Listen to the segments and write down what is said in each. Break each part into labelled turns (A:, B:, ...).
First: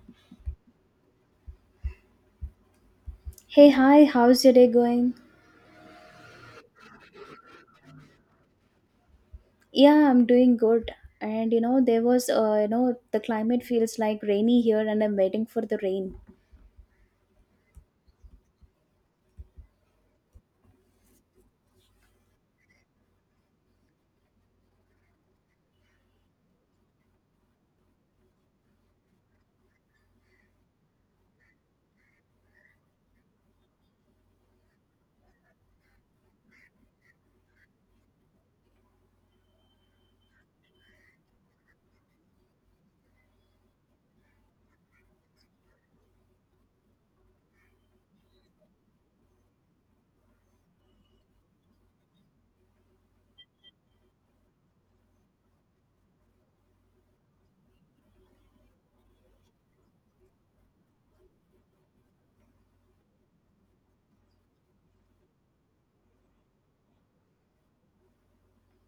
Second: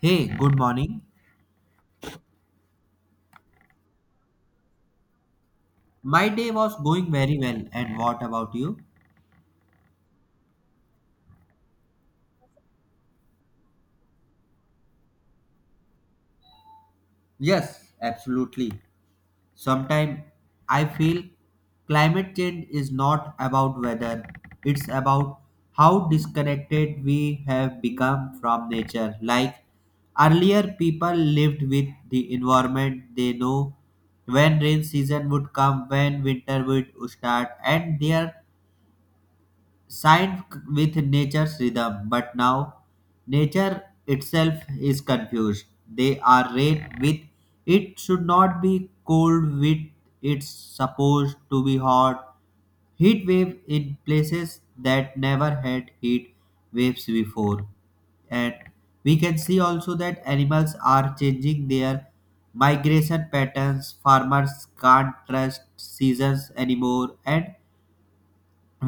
A: Hey, good morning.
B: Hey, hi, how's your day going?
A: My day was going very well, and what about you?
B: Yeah, I'm doing good. And you know, there was, you know, the climate feels like rainy here, and I'm waiting for the rain.
A: Yes, absolutely. Sometimes I feel climate change is not about weather, it's about how disconnected we have become from nature. Like earlier, people lived with the environment they know when rain season would come, when winter would start, and their signed with nature's rhythm, but now nature itself is confused. They are rain with it should not be cold with it's supposed to be hot. Heat wave in places that never had heat waves before. And we can see also that animals are changing their migration patterns. Farmers can't trust seasons anymore, and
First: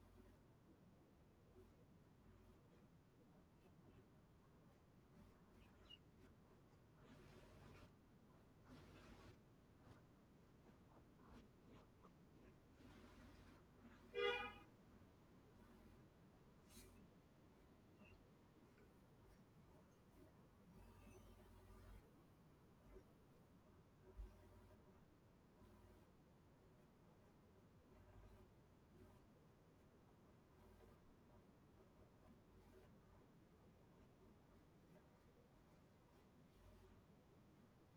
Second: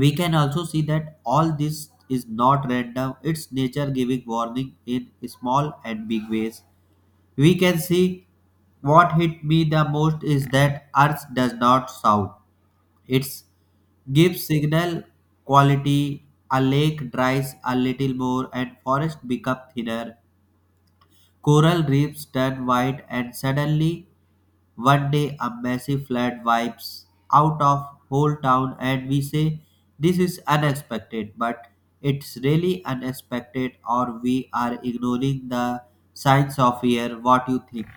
A: we can also see that all this is not random, its nature giving warning in small and big ways. We can see what hit me the most is that earth does not shout, it gives signal quality. A lake dries a little more and forest become thinner, coral reefs turn white, and suddenly one day a massive flood wipes out of whole town and we say this is unexpected, but it's really unexpected or we are ignoring the signs of fear. What you think?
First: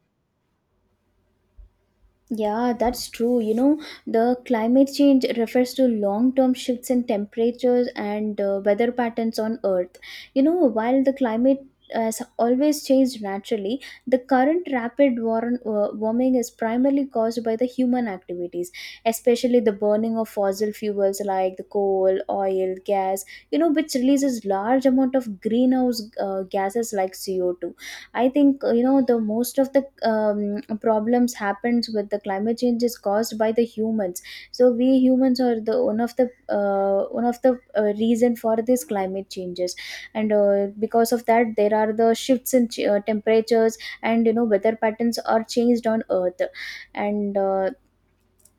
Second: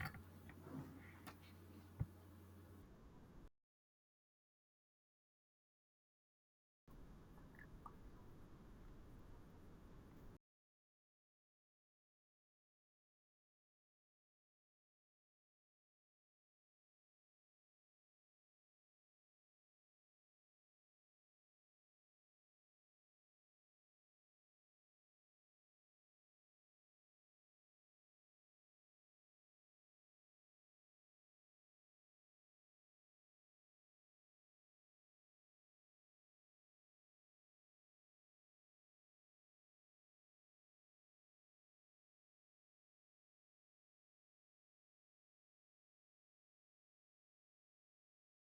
B: Yeah, that's true. You know, the climate change refers to long term shifts in temperatures and weather patterns on Earth. You know, while the climate has always changed naturally, the current rapid warming is primarily caused by the human activities, especially the burning of fossil fuels like the coal, oil, gas, you know, which releases large amount of greenhouse gases like CO2. I think you know, the most of the problems happens with the climate change is caused by the humans. So we humans are the one of the one of the reason for these climate changes. And because of that, there are the shifts in temperatures, and you know, weather patterns are changed on earth. And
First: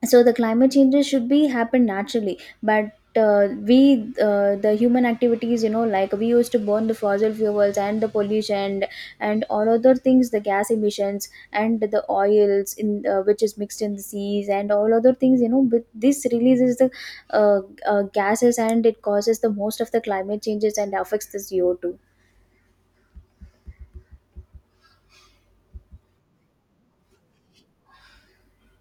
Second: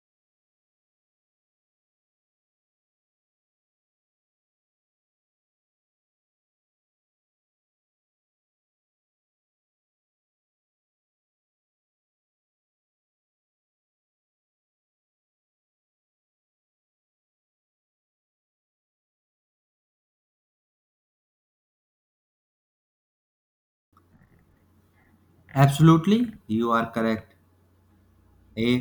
B: So the climate changes should be happen naturally, but we the human activities, you know, like we used to burn the fossil fuels and the pollution and all other things, the gas emissions and the oils in which is mixed in the seas and all other things, you know, but this releases the uh, gases, and it causes the most of the climate changes and affects the CO2.
A: Absolutely, you are correct. eh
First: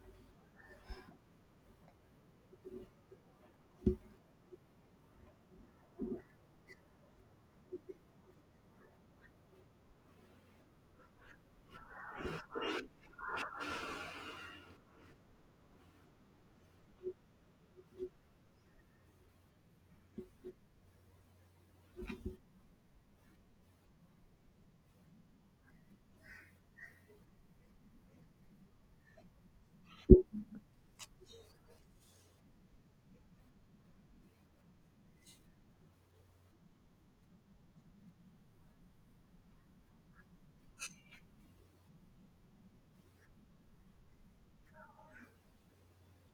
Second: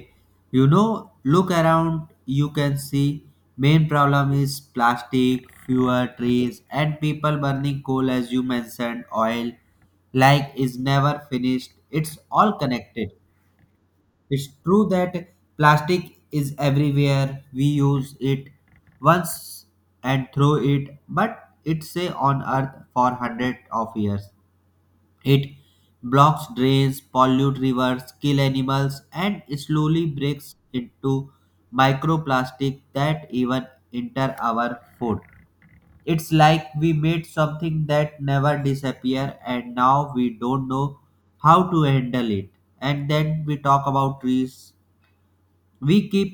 A: you know, look around, you can see main problem is plastic, fewer trees, and people burning coal, as you mentioned, oil. Like is never finished, it's all connected. It's true that plastic is everywhere. We use it once and throw it, but it's say on earth for hundreds of years. It blocks drains, pollute rivers, kill animals, and slowly breaks into microplastic that even enter our food. It's like we made something that never disappear and now we don't know how to handle it. And then we talk about trees, we keep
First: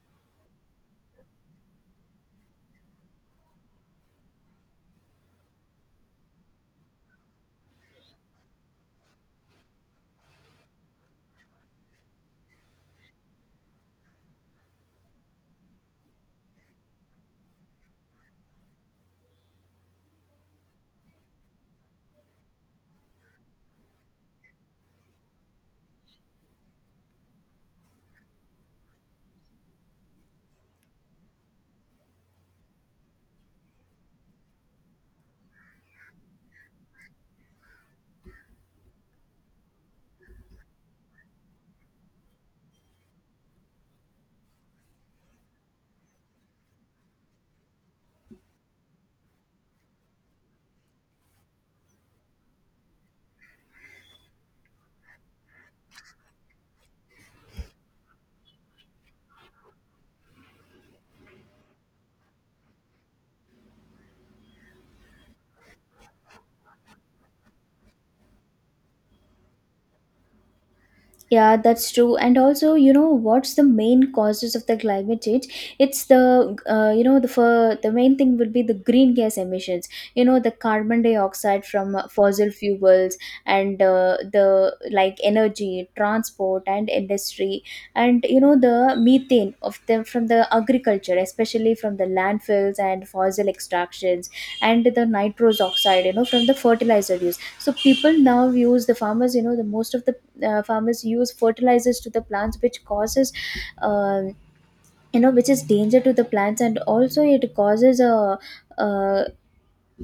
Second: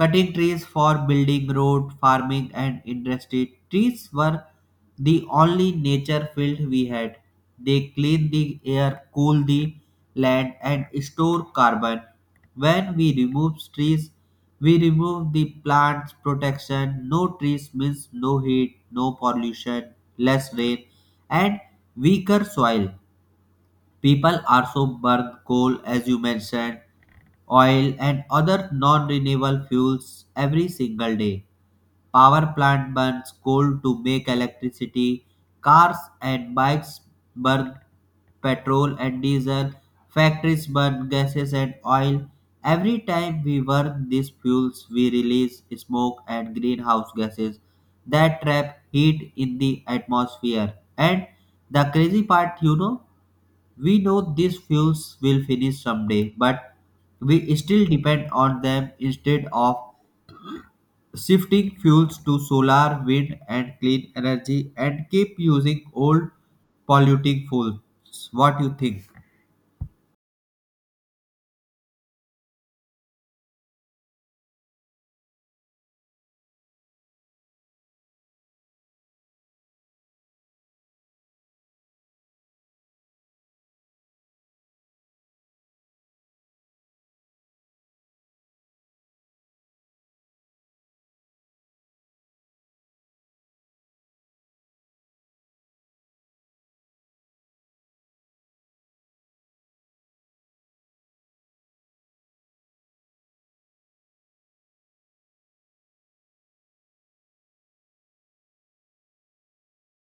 A: cutting trees for building road, farming, and industry. Trees were the only nature field we had. They clean the air, cool the land, and store carbon. When we remove trees, we remove the plants protection. No trees means no heat, no pollution, less rain, and weaker soil. People also burn coal, as you mentioned, oil, and other non renewable fuels every single day. Power plant burns coal to make electricity. Cars and bikes burn petrol and diesel. Factories burn gases and oil. Every time we burn these fuels, we release smoke and greenhouse gases that trap heat in the atmosphere. And the crazy part, you know, we know these fuels will finish someday, but we still depend on them instead of shifting fuels to solar, wind, and clean energy, and keep using old polluting fuels. What you think?
B: Yeah, that's true. And also, you know, what's the main causes of the climate change? It's the, you know, the for the main thing would be the green gas emissions. You know, the carbon dioxide from fossil fuels and the like energy, transport, and industry, and you know the methane of them from the agriculture, especially from the landfills and fossil extractions, and the nitrous oxide, you know, from the fertilizer use. So people now use the farmers, you know, the most of the farmers use fertilizers to the plants, which causes um you know, which is danger to the plants, and also it causes a uh,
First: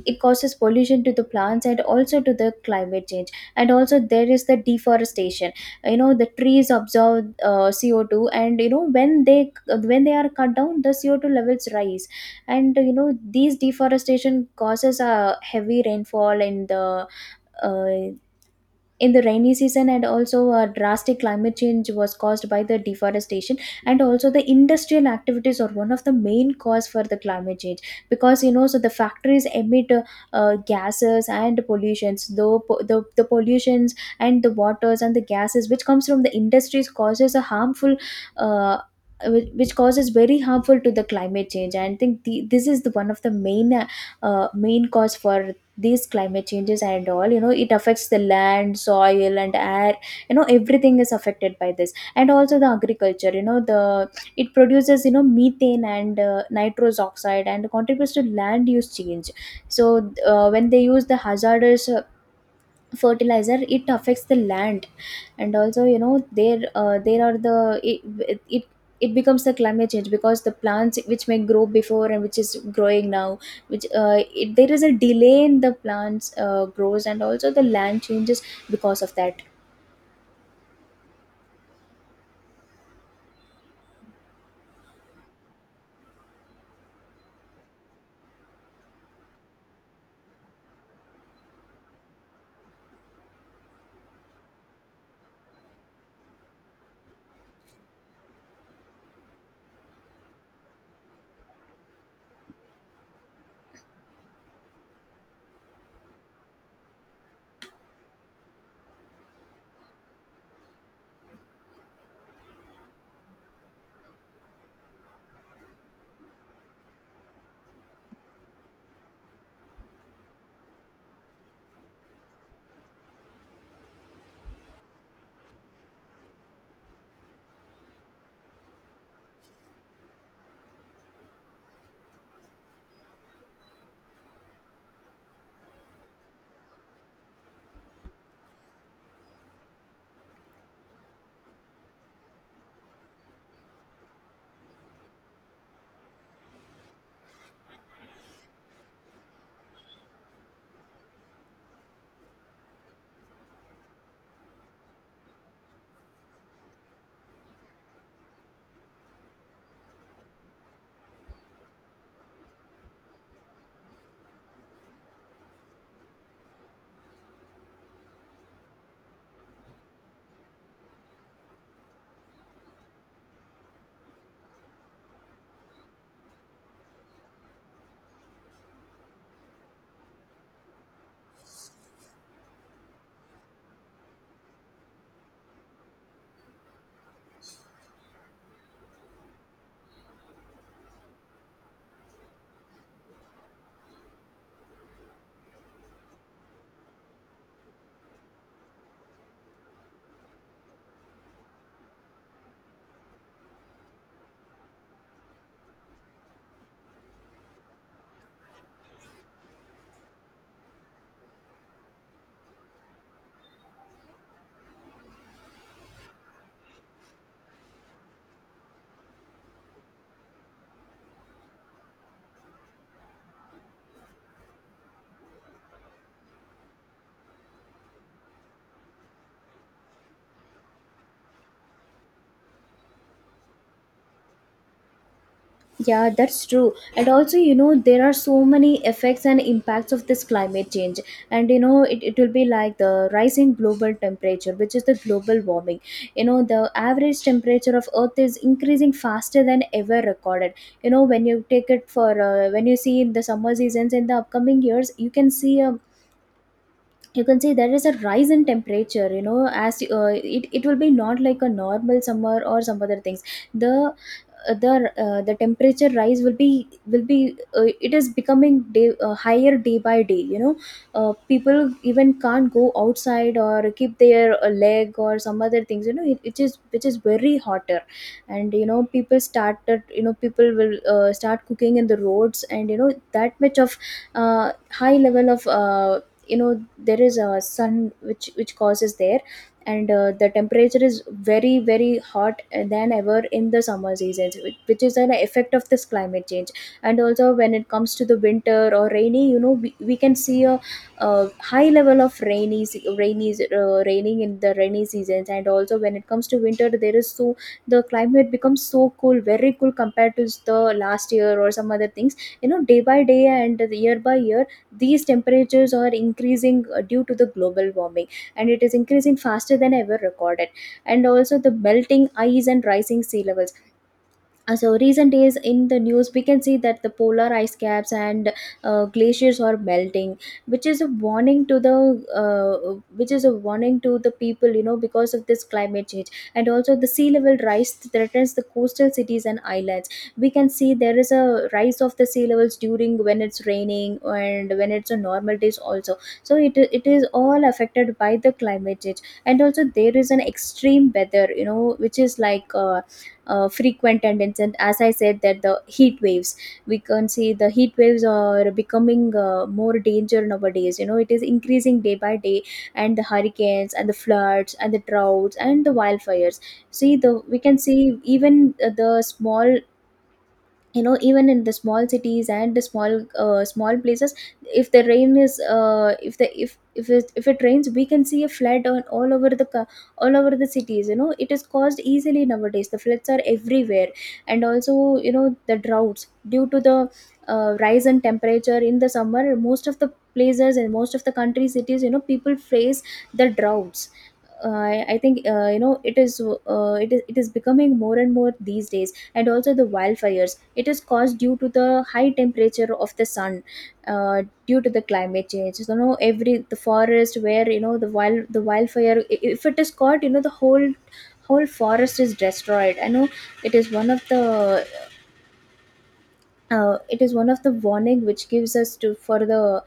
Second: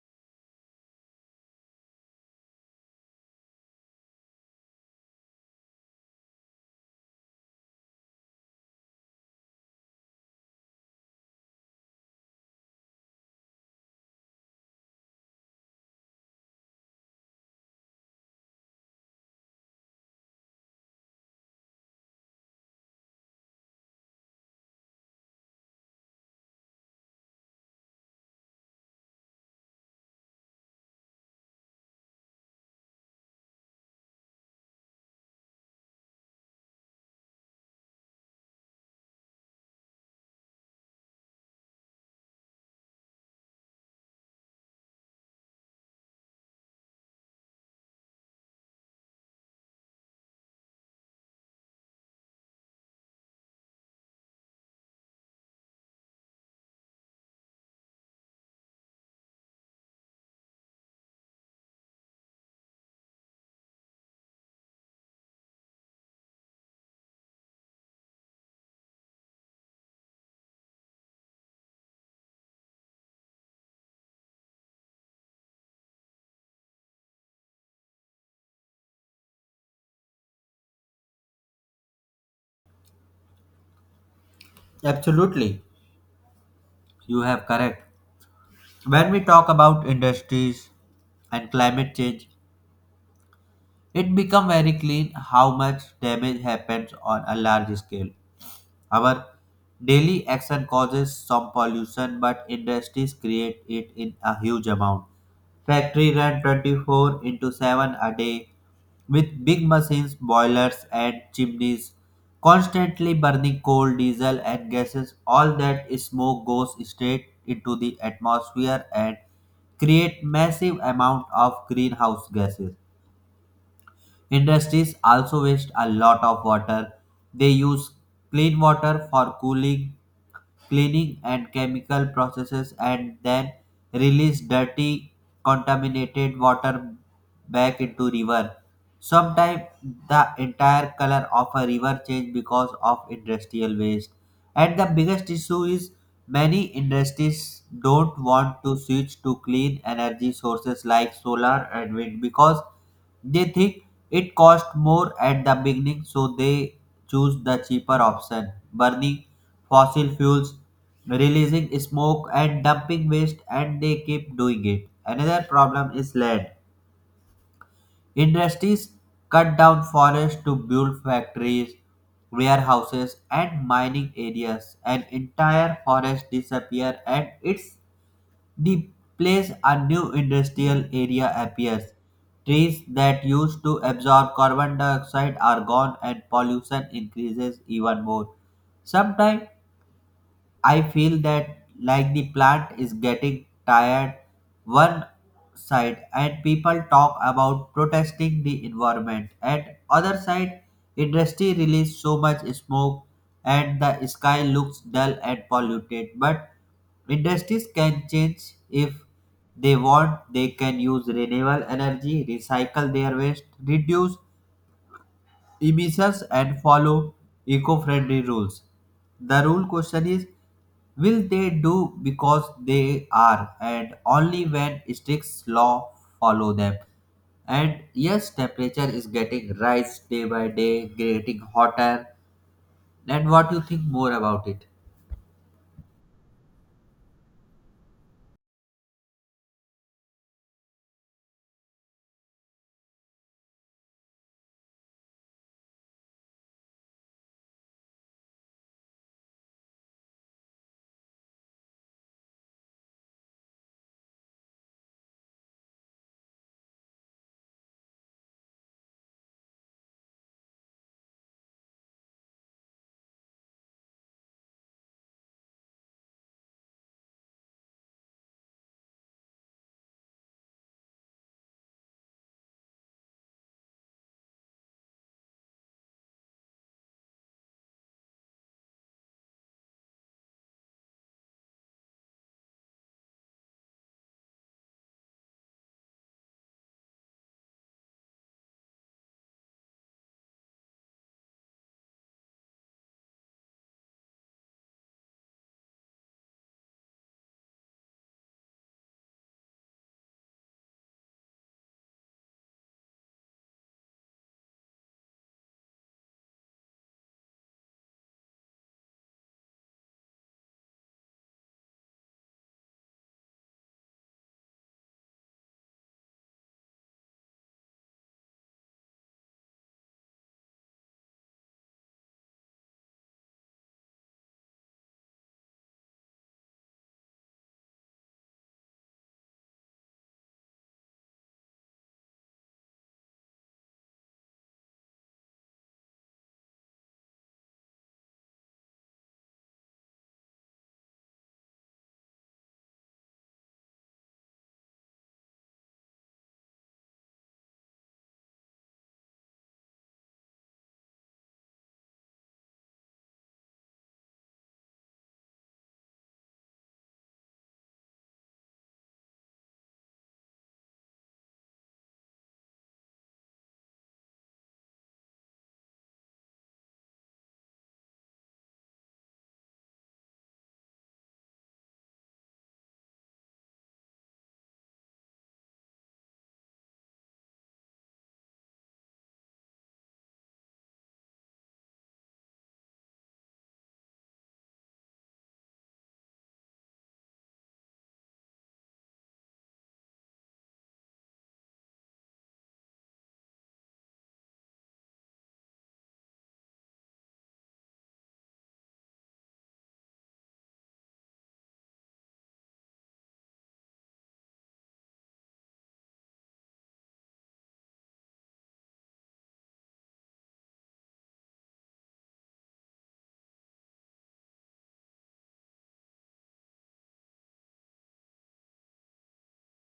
B: it causes pollution to the plants and also to the climate change. And also there is the deforestation. You know, the trees absorb CO2, and you know, when they are cut down, the CO2 levels rise. And you know, these deforestation causes a heavy rainfall uh, in the rainy season, and also a drastic climate change was caused by the deforestation. And also the industrial activities are one of the main cause for the climate change, because you know, so the factories emit gases and pollutions, the pollutions and the waters and the gases which comes from the industries causes a harmful uh, which causes very harmful to the climate change. And I think this is the one of the main main cause for these climate changes, and all, you know, it affects the land, soil and air. You know, everything is affected by this, and also the agriculture, you know, the it produces, you know, methane and nitrous oxide and contributes to land use change. So when they use the hazardous fertilizer, it affects the land. And also you know, there there are the it it becomes the climate change because the plants which may grow before and which is growing now, which there is a delay in the plants grows, and also the land changes because of that.
A: Absolutely, you have correct. When we talk about industries and climate change, it become very clear how much damage happens on a large scale. Our daily action causes some pollution, but industries create it in a huge amount. Factory run 24 into 7 a day with big machines, boilers, and chimneys constantly burning coal, diesel, and gases. All that smoke goes straight into the atmosphere and create massive amount of greenhouse gases. Industries also waste a lot of water. They use clean water for cooling, cleaning, and chemical processes and then release dirty, contaminated water back into river. Sometimes the entire color of a river changes because of industrial waste. And the biggest issue is many industries don't want to switch to clean energy sources like solar and wind because they think it costs more at the beginning, so they choose the cheaper option, burning fossil fuels, releasing smoke, and dumping waste, and they keep doing it. Another problem is land. Industries cut down forests to build factories, warehouses, and mining areas. An entire forest disappears and its replaced, a new industrial area appears. Trees that used to absorb carbon dioxide are gone and pollution increases even more. Sometimes I feel that like the plant is getting tired, one side, and people talk about protesting the environment, and other side, industry release so much smoke and the sky looks dull and polluted. But industries can change if they want. They can use renewable energy, recycle their waste, reduce emissions, and follow eco-friendly rules. The rule question is, will they do, because they are and only when strict law follow them. And yes, temperature is getting rise day by day, getting hotter. And what you think more about it?
B: Yeah, that's true. And also, you know, there are so many effects and impacts of this climate change. And, you know, it will be like the rising global temperature, which is the global warming. You know, the average temperature of Earth is increasing faster than ever recorded. You know, when you take it for, when you see in the summer seasons in the upcoming years, you can see a you can say there is a rise in temperature. You know, as it, it will be not like a normal summer or some other things. The uh, the uh, the temperature rise will be. It is becoming higher day by day, you know. People even can't go outside or keep their leg or some other things, you know. It is which is very hotter. And you know, people started, you know, people will start cooking in the roads, and you know, that much of uh, high level of you know, there is a sun which causes there. And the temperature is very very hot than ever in the summer seasons, which is an effect of this climate change. And also when it comes to the winter or rainy, you know, we can see a high level of rainy raining in the rainy seasons. And also when it comes to winter, there is so the climate becomes so cool, very cool compared to the last year or some other things. You know, day by day and year by year, these temperatures are increasing due to the global warming, and it is increasing faster than ever recorded. And also the melting ice and rising sea levels. So recent days in the news we can see that the polar ice caps and glaciers are melting, which is a warning to the people, you know, because of this climate change. And also the sea level rise threatens the coastal cities and islands. We can see there is a rise of the sea levels during when it's raining and when it's a normal days also. So it is all affected by the climate change. And also there is an extreme weather, you know, which is like frequent tendency, and as I said that the heat waves, we can see the heat waves are becoming more danger nowadays, you know, it is increasing day by day. And the hurricanes and the floods and the droughts and the wildfires. See the We can see even the small, you know, even in the small cities and the small places, if the rain is if the if it rains, we can see a flood on all over the all over the cities. You know, it is caused easily nowadays, the floods are everywhere. And also you know, the droughts due to the rise in temperature in the summer, most of the places and most of the country cities, you know, people face the droughts. I think you know, it is it is becoming more and more these days. And also the wildfires, it is caused due to the high temperature of the sun, due to the climate change. So, you know, every the forest where you know, the wildfire if it is caught, you know, the whole forest is destroyed. I know it is one of the it is one of the warning which gives us to for the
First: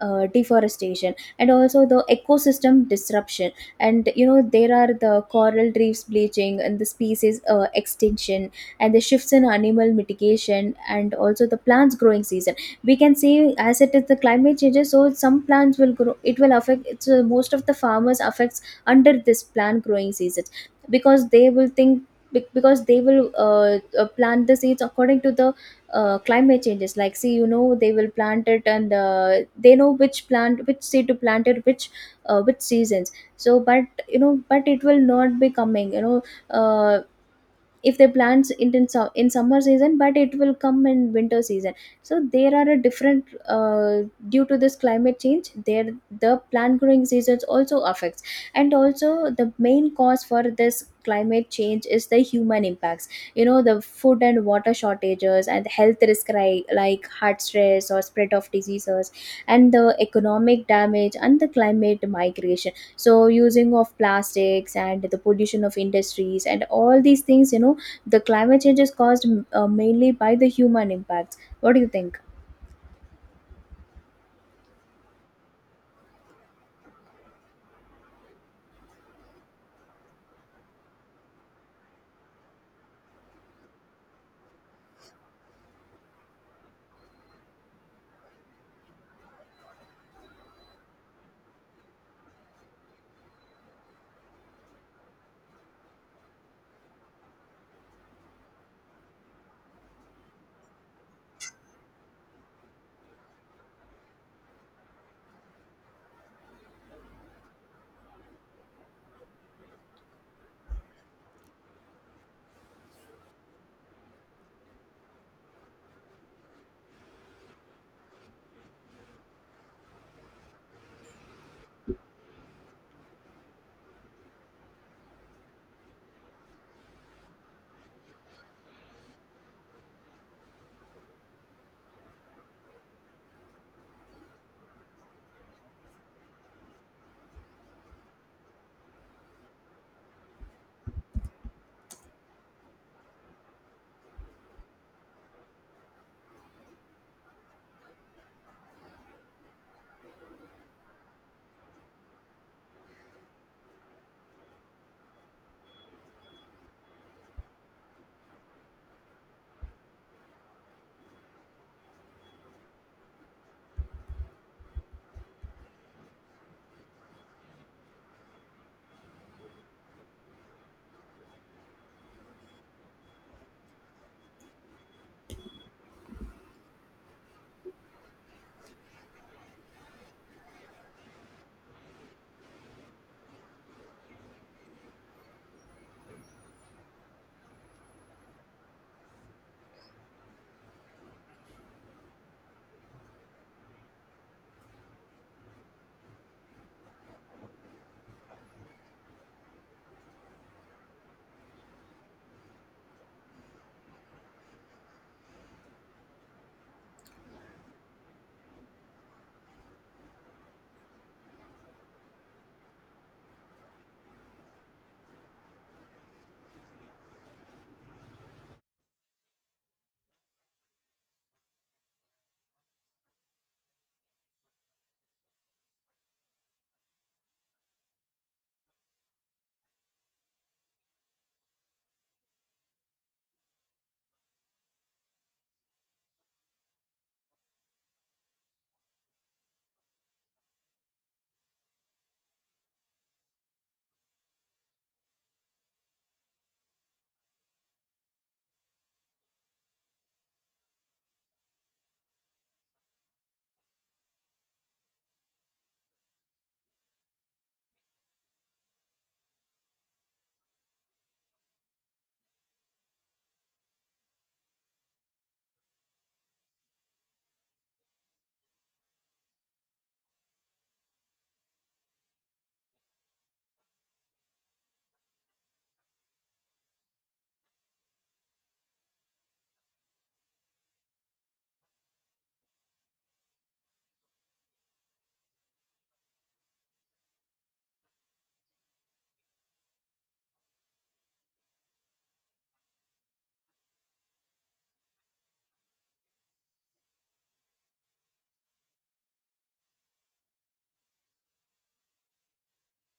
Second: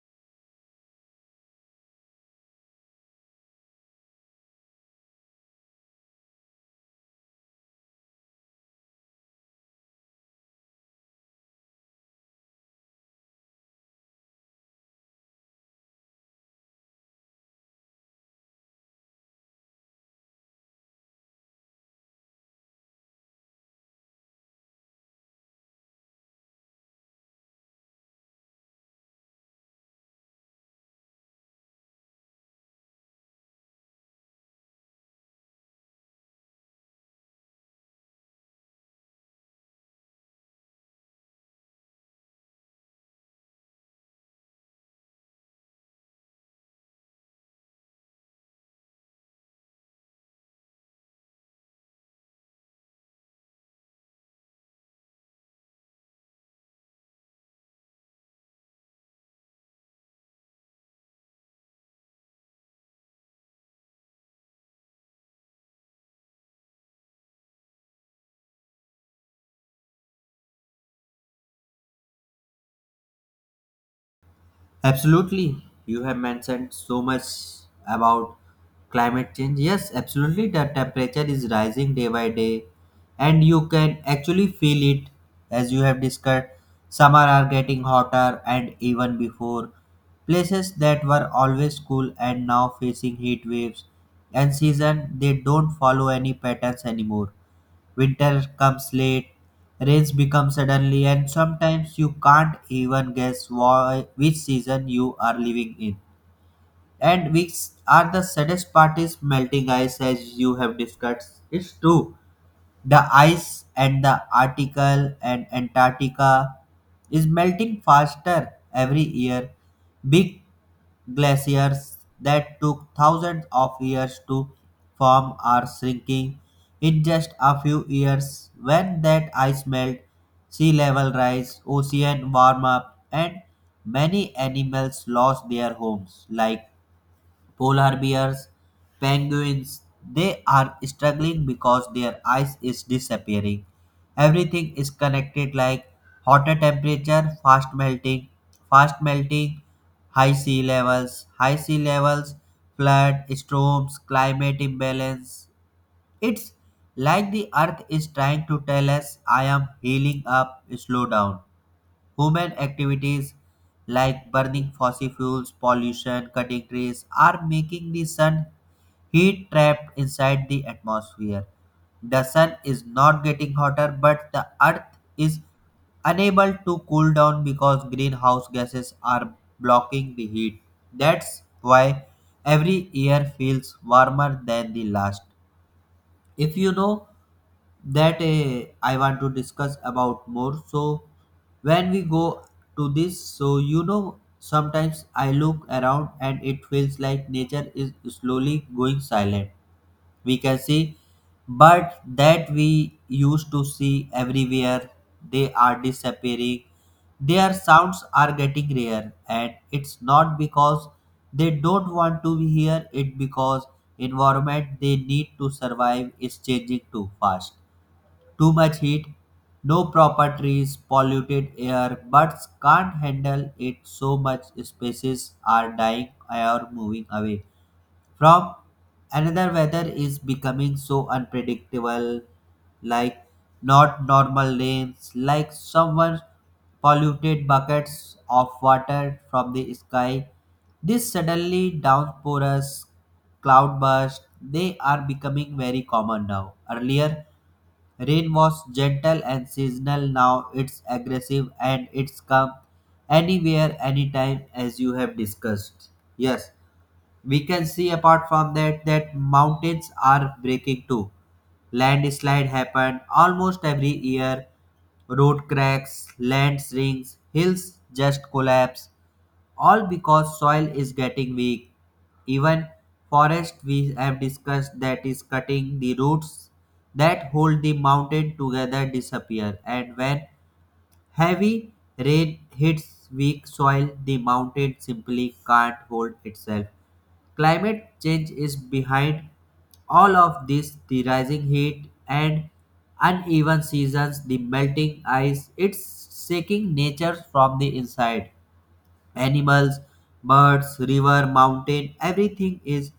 B: deforestation. And also the ecosystem disruption, and you know, there are the coral reefs bleaching and the species extinction and the shifts in animal mitigation, and also the plants growing season. We can say as it is the climate changes, so some plants will grow, it will affect most of the farmers affects under this plant growing seasons, because they will think because they will plant the seeds according to the climate changes. Like, see, you know, they will plant it, and they know which plant, which seed to plant it, which seasons. So, but you know, but it will not be coming, you know, uh, if they plant it in, in summer season, but it will come in winter season. So there are a different due to this climate change there, the plant growing seasons also affects. And also the main cause for this climate change is the human impacts. You know, the food and water shortages and health risk, like heart stress or spread of diseases, and the economic damage and the climate migration. So using of plastics and the pollution of industries and all these things, you know, the climate change is caused mainly by the human impacts. What do you think?
A: Absolutely. You have mentioned so much about climate change. Yes, absolutely. The temperature is rising day by day, and you can actually feel it as you have discussed. Summer are getting hotter, and even before, places that were always cool and now facing heat waves, and season they don't follow any patterns anymore. Winter comes late, rains become suddenly, and sometimes you can't even guess why, which season you are living in, and which are the saddest part is melting ice, as you have discussed. It's true, the ice and the Arctic and Antarctica is melting faster every year. Big glaciers that took thousands of years to form are shrinking in just a few years. When that ice melt, sea level rise, ocean warm up, and many animals lost their homes, like polar bears, penguins, they are struggling because their ice is disappearing. Everything is connected, like hotter temperature, fast melting, high sea levels, flood, storms, climate imbalance. It's like the earth is trying to tell us, I am healing up, slow down. Human activities like burning fossil fuels, pollution, cutting trees are making the sun heat trapped inside the atmosphere. The sun is not getting hotter, but the earth is unable to cool down because greenhouse gases are blocking the heat. That's why every year feels warmer than the last. If you know that, I want to discuss about more. So when we go to this, so you know, sometimes I look around and it feels like nature is slowly going silent. We can see but that we used to see everywhere, they are disappearing, their sounds are getting rare, and it's not because they don't want to be here, it because environment they need to survive is changing too fast. Too much heat, no proper trees, polluted air, birds can't handle it, so much species are dying or moving away from another. Weather is becoming so unpredictable, like not normal rains, like someone polluted buckets of water from the sky. This suddenly downpours, cloudbursts, they are becoming very common now. Earlier, rain was gentle and seasonal. Now it's aggressive and it's come anywhere, anytime, as you have discussed. Yes, we can see apart from that that mountains are breaking too. Landslide happen almost every year, road cracks, land shrinks, hills just collapse, all because soil is getting weak. Even forest, we have discussed that is cutting the roots that hold the mountain together disappear. And when heavy rain hits weak soil, the mountain simply can't hold itself. Climate change is behind all of this, the rising heat and uneven seasons, the melting ice, it's shaking nature from the inside. Animals, birds, river, mountain, everything is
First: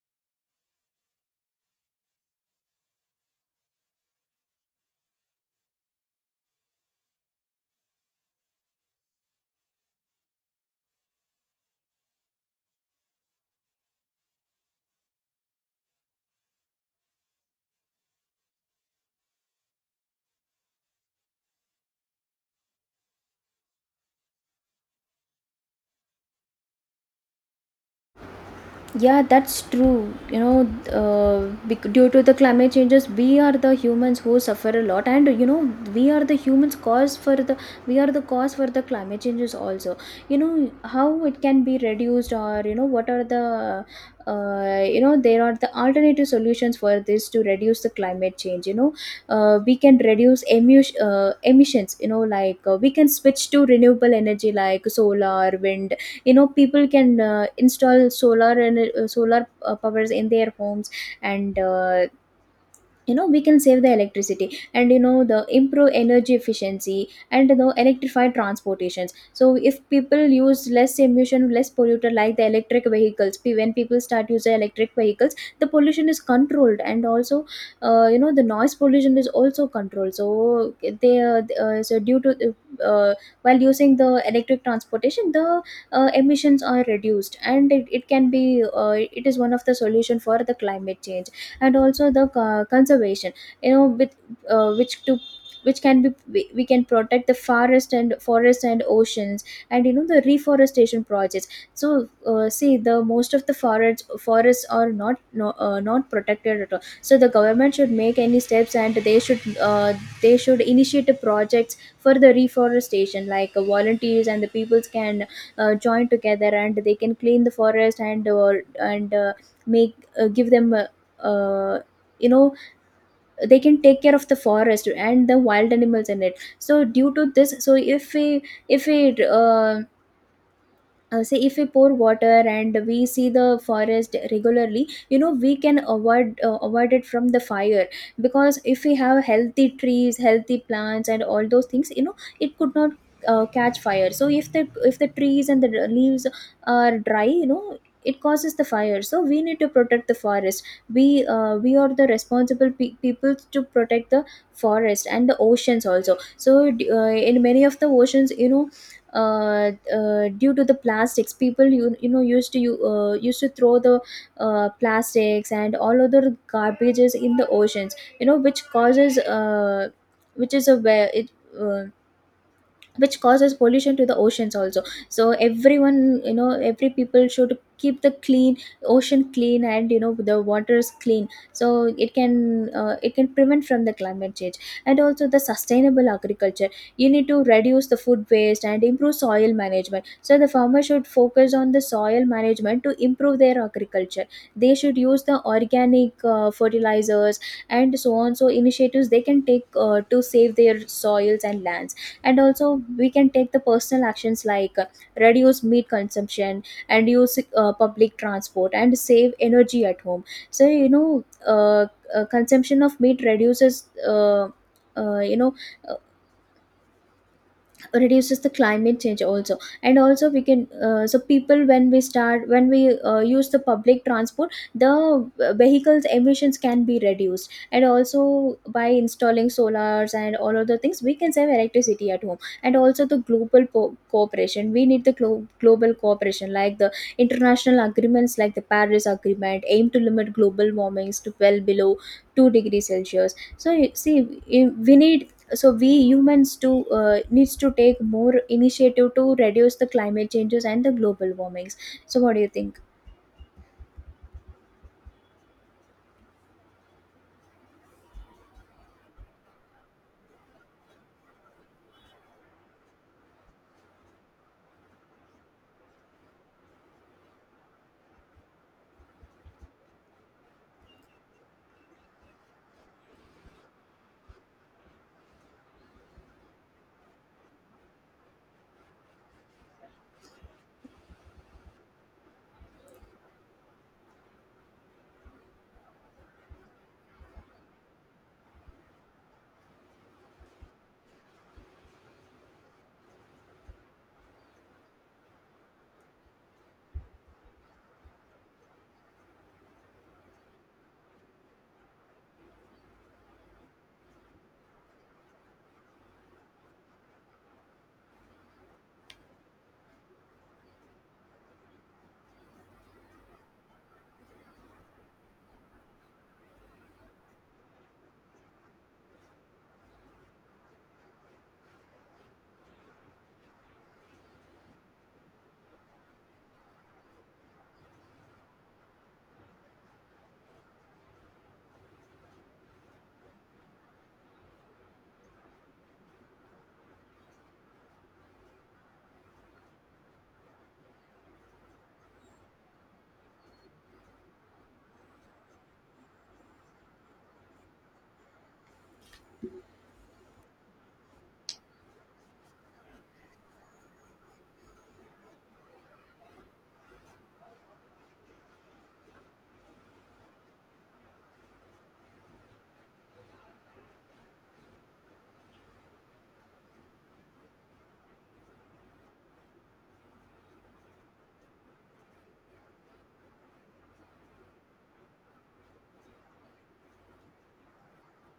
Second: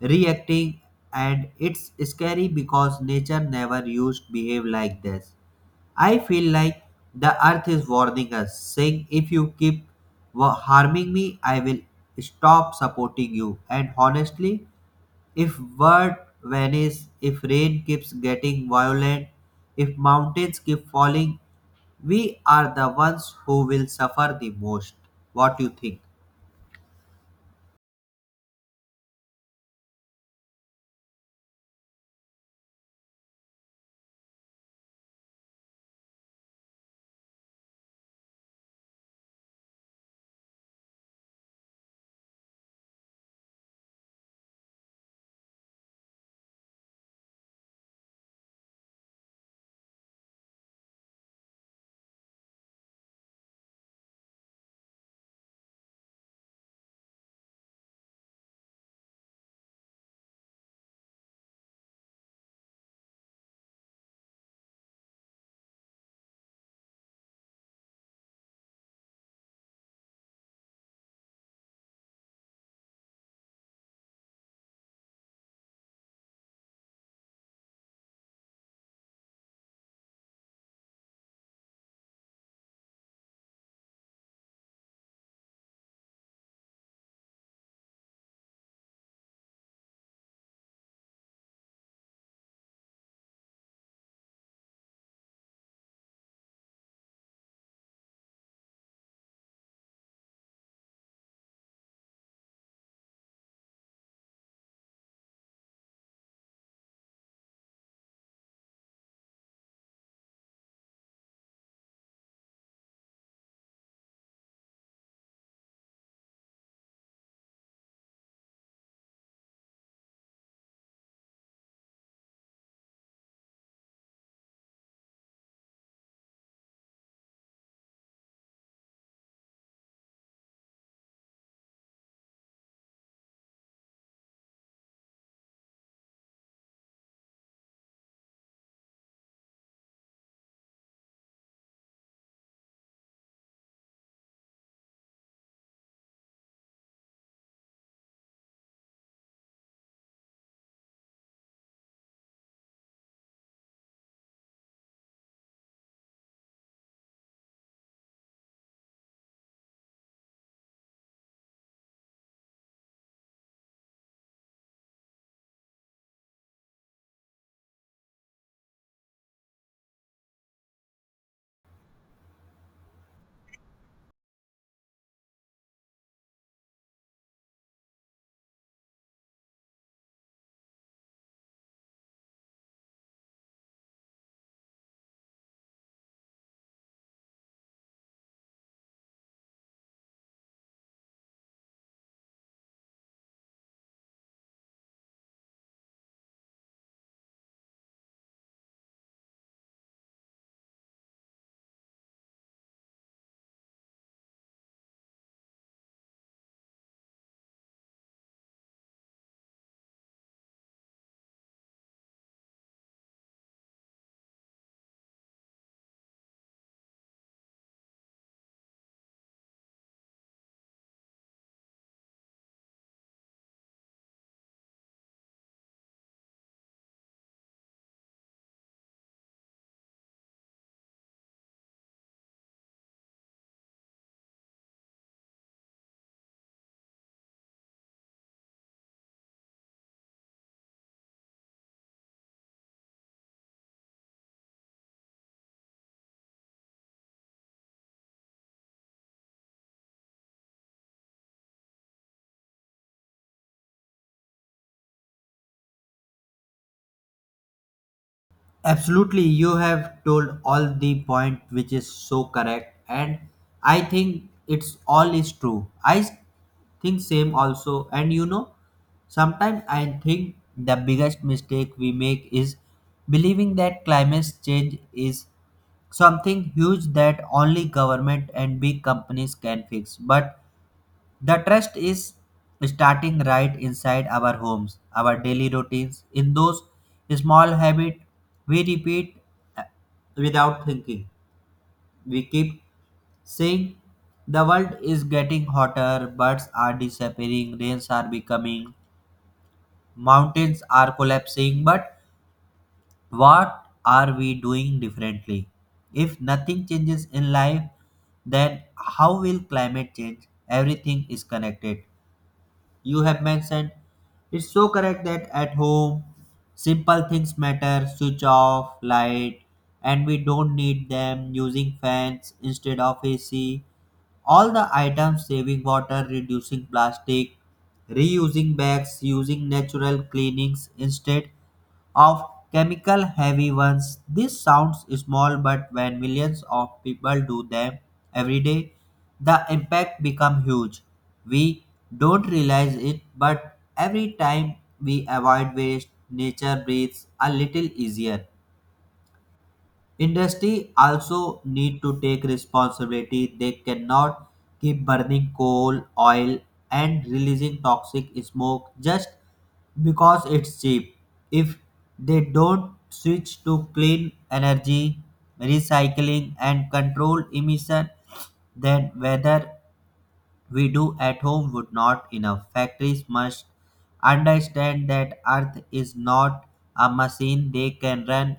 A: reacting, and it's scary because nature never used to behave like this. I feel like the earth is warning us, saying, If you keep harming me, I will stop supporting you. And honestly, if word vanishes, if rain keeps getting violent, if mountains keep falling, we are the ones who will suffer the most. What do you think?
B: Yeah, that's true. You know, due to the climate changes, we are the humans who suffer a lot. And you know, we are the humans cause for the we are the cause for the climate changes also. You know, how it can be reduced, or you know, what are the you know, there are the alternative solutions for this to reduce the climate change. You know, we can reduce emissions. You know, like we can switch to renewable energy like solar, wind. You know, people can install solar and solar powers in their homes. And we can save the electricity, and you know, the improve energy efficiency, and you know, electrify transportations. So if people use less emission, less polluter like the electric vehicles, when people start using electric vehicles the pollution is controlled, and also you know, the noise pollution is also controlled. So they so due to uh, while using the electric transportation the emissions are reduced, and it can be it is one of the solution for the climate change. And also the conservation, you know, with uh, which to which can be, we can protect the forest and forest and oceans, and you know, the reforestation projects. So see, the most of the forests are not protected at all. So the government should make any steps, and uh, they should initiate projects for the reforestation, like volunteers and the peoples can join together, and they can clean the forest, and make give them uh, you know they can take care of the forest and the wild animals in it. So due to this, so if we say if we pour water and we see the forest regularly, you know, we can avoid it from the fire. Because if we have healthy trees, healthy plants and all those things, you know, it could not catch fire. So if the trees and the leaves are dry, you know, it causes the fire. So we need to protect the forest. We are the responsible people to protect the forest and the oceans also. So in many of the oceans, you know, due to the plastics, people used to throw the plastics and all other garbages in the oceans, you know, which causes which is a where it uh, which causes pollution to the oceans also. So everyone, you know, every people should keep the clean ocean clean, and you know, the waters clean. So it can prevent from the climate change. And also the sustainable agriculture, you need to reduce the food waste and improve soil management. So the farmer should focus on the soil management to improve their agriculture. They should use the organic fertilizers and so on, so initiatives they can take to save their soils and lands. And also we can take the personal actions, like reduce meat consumption and use public transport and save energy at home. So consumption of meat reduces uh, you know reduces the climate change also. And also we can so people when we start, when we use the public transport, the vehicles emissions can be reduced. And also by installing solars and all other things, we can save electricity at home. And also the cooperation, we need the global cooperation, like the international agreements like the Paris Agreement aim to limit global warmings to well below 2 degrees celsius. So you see, we need, we humans do needs to take more initiative to reduce the climate changes and the global warmings. So what do you think?
A: Absolutely, you have told all the point which is so correct, and I think it's all is true. Think same also, and you know, sometimes I think the biggest mistake we make is believing that climate change is something huge that only government and big companies can fix, but the trust is starting right inside our homes, our daily routines in those small habits, we repeat uh, without thinking. We keep saying the world is getting hotter, birds are disappearing, rains are becoming, mountains are collapsing, but what are we doing differently? If nothing changes in life, then how will climate change? Everything is connected. You have mentioned, it's so correct that at home, simple things matter, switch off, light, and we don't need them, using fans instead of AC. All the items, saving water, reducing plastic, reusing bags, using natural cleanings instead of chemical heavy ones. This sounds small, but when millions of people do them every day, the impact becomes huge. We don't realize it, but every time we avoid waste, nature breathes a little easier. Industry also need to take responsibility. They cannot keep burning coal, oil, and releasing toxic smoke just because it's cheap. If they don't switch to clean energy, recycling, and control emission, then whether we do at home would not enough. Factories must understand that Earth is not a machine they can run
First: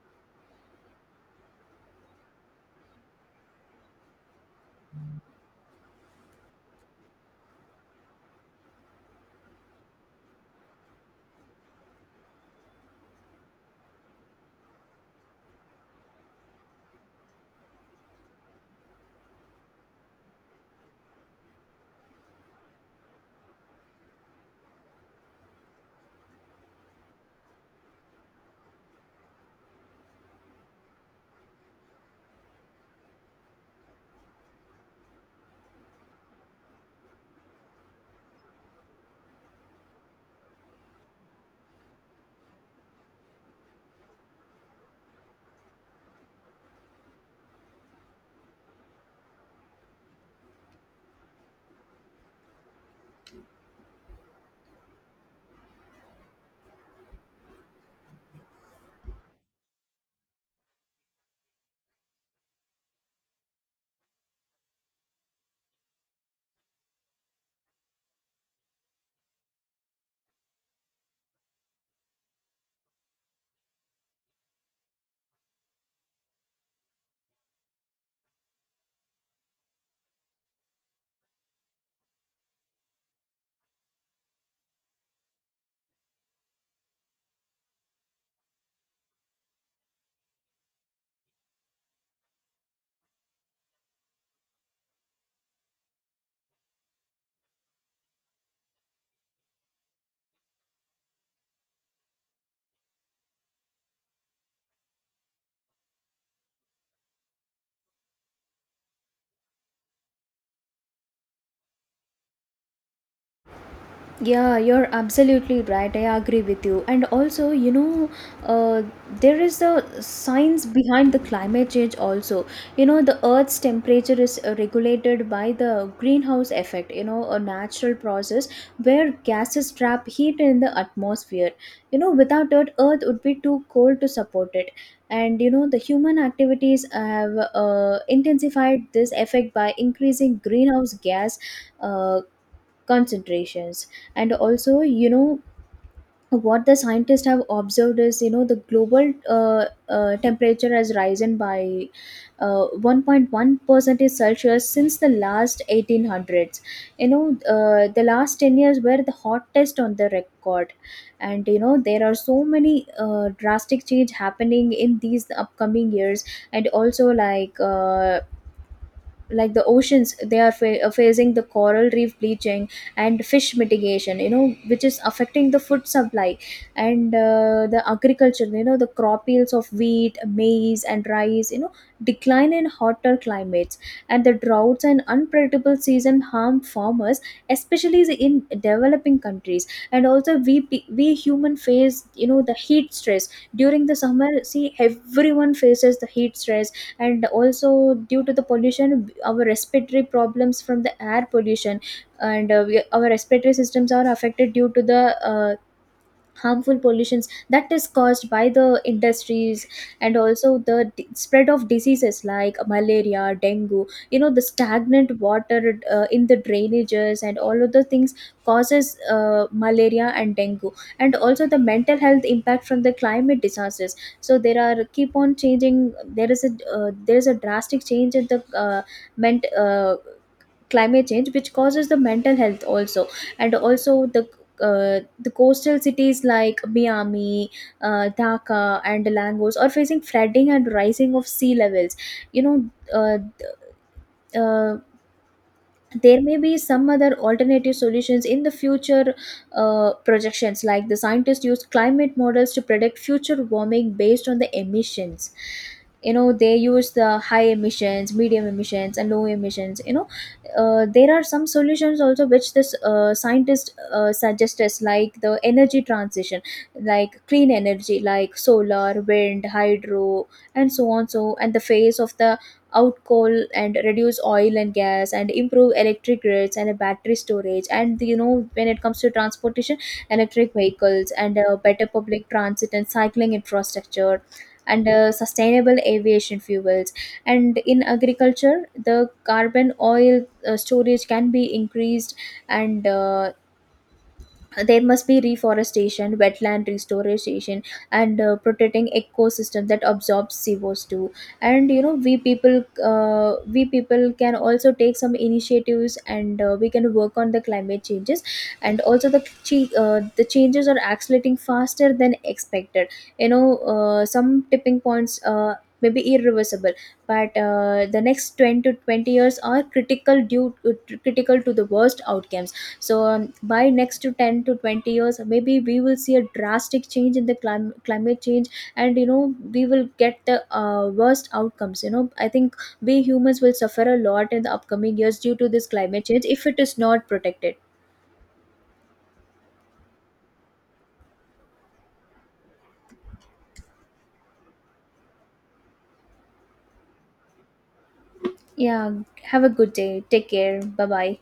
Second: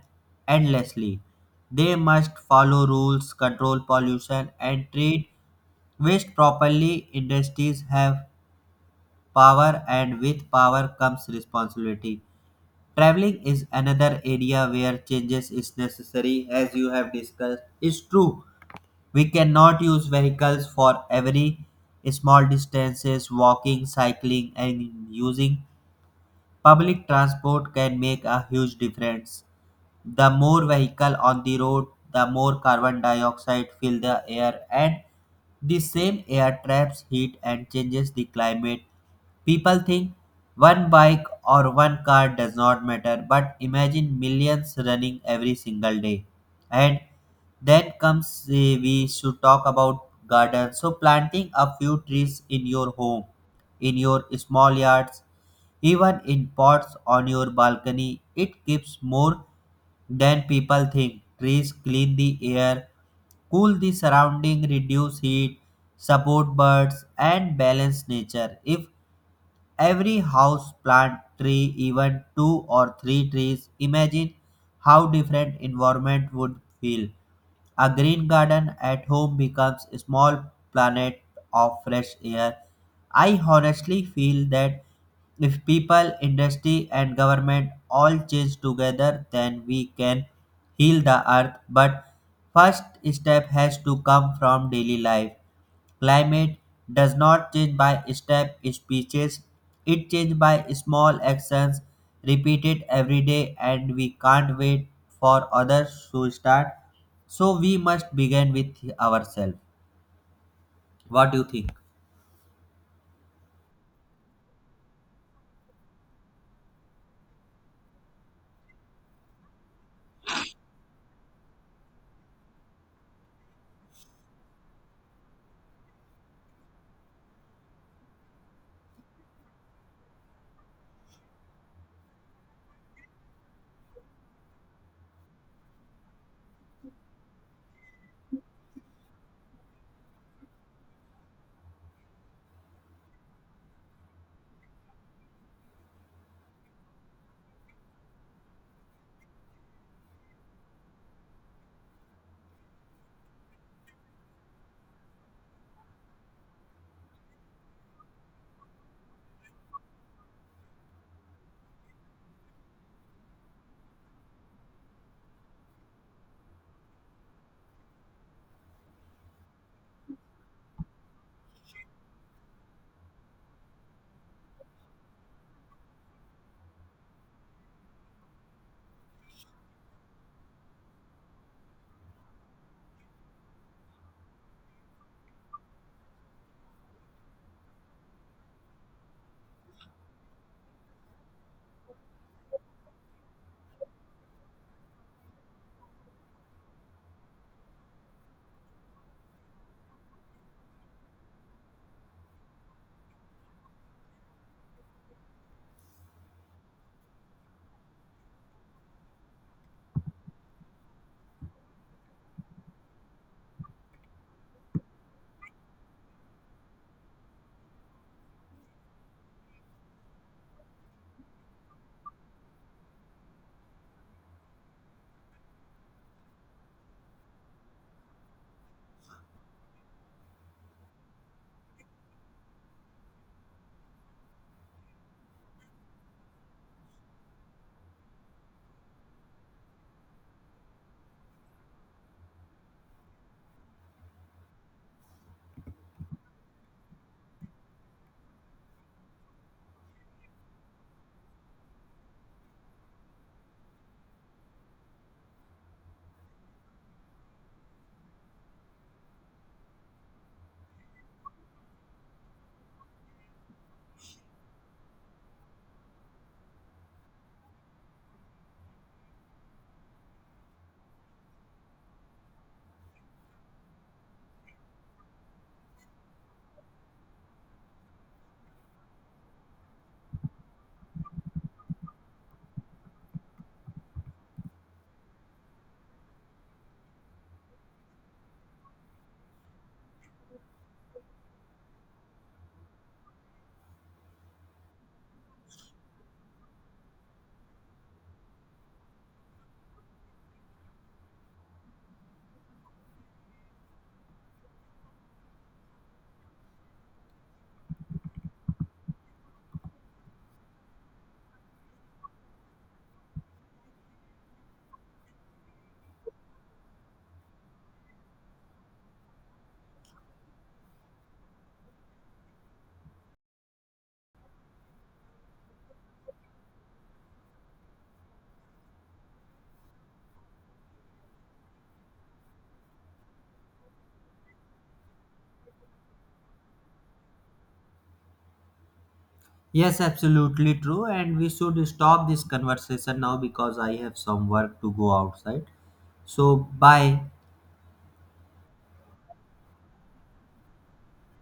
A: endlessly. They must follow rules, control pollution, and treat waste properly. Industries have power, and with power comes responsibility. Traveling is another area where changes is necessary, as you have discussed. It's true, we cannot use vehicles for every small distances, walking, cycling, and using public transport can make a huge difference. The more vehicle on the road, the more carbon dioxide fill the air, and the same air traps heat and changes the climate. People think one bike or one car does not matter, but imagine millions running every single day. And then comes, we should talk about gardens. So planting a few trees in your home, in your small yards, even in pots on your balcony, it keeps more than people think. Trees clean the air, cool the surrounding, reduce heat, support birds, and balance nature. If every house plant tree, even two or three trees. Imagine how different environment would feel. A green garden at home becomes a small planet of fresh air. I honestly feel that if people, industry, and government all change together, then we can heal the earth. But first step has to come from daily life. Climate does not change by step speeches, it changes by small actions repeated every day, and we can't wait for others to start. So we must begin with ourselves. What do you think?
B: Yeah, you're absolutely right. I agree with you. And also, you know, uh, there is the science behind the climate change also. You know, the Earth's temperature is regulated by the greenhouse effect, you know, a natural process where gases trap heat in the atmosphere. You know, without it, Earth would be too cold to support it. And you know, the human activities have intensified this effect by increasing greenhouse gas uh, concentrations. And also, you know, what the scientists have observed is, you know, the global temperature has risen by 1.1 percentage celsius since the last 1800s. You know, the last 10 years were the hottest on the record. And you know, there are so many drastic change happening in these upcoming years. And also like the oceans, they are facing the coral reef bleaching and fish mitigation, you know, which is affecting the food supply. And the agriculture, you know, the crop yields of wheat, maize and rice, you know, decline in hotter climates. And the droughts and unpredictable season harm farmers, especially in developing countries. And also we we human face, you know, the heat stress during the summer. See, everyone faces the heat stress. And also due to the pollution, our respiratory problems from the air pollution, and our respiratory systems are affected due to the harmful pollutions that is caused by the industries. And also the spread of diseases like malaria, dengue, you know, the stagnant water in the drainages and all of the things causes malaria and dengue. And also the mental health impact from the climate disasters. So there are keep on changing, there is a drastic change in the ment- uh, climate change, which causes the mental health also. And also the coastal cities like Miami, Dhaka, and Langos are facing flooding and rising of sea levels. You know, uh, uh, there may be some other alternative solutions in the future. Projections, like the scientists use climate models to predict future warming based on the emissions. You know, they use the high emissions, medium emissions and low emissions. You know, there are some solutions also which this scientist suggest us, like the energy transition, like clean energy like solar, wind, hydro and so on. So, and the phase of the out coal, and reduce oil and gas, and improve electric grids and battery storage. And you know, when it comes to transportation, electric vehicles and better public transit and cycling infrastructure, and sustainable aviation fuels. And in agriculture, the carbon oil storage can be increased. And there must be reforestation, wetland restoration, and protecting ecosystem that absorbs CO2. And you know, we people, we people can also take some initiatives, and we can work on the climate changes. And also the the changes are accelerating faster than expected. You know, some tipping points may be irreversible. But the next twenty to 20 years are critical, due critical to the worst outcomes. So by next to 10 to 20 years maybe we will see a drastic change in the climate change. And you know, we will get the worst outcomes. You know, I think we humans will suffer a lot in the upcoming years due to this climate change if it is not protected.
A: Yes, absolutely true. And we should stop this conversation now because I have some work to go outside. So, bye.
B: Yeah, have a good day, take care, bye bye.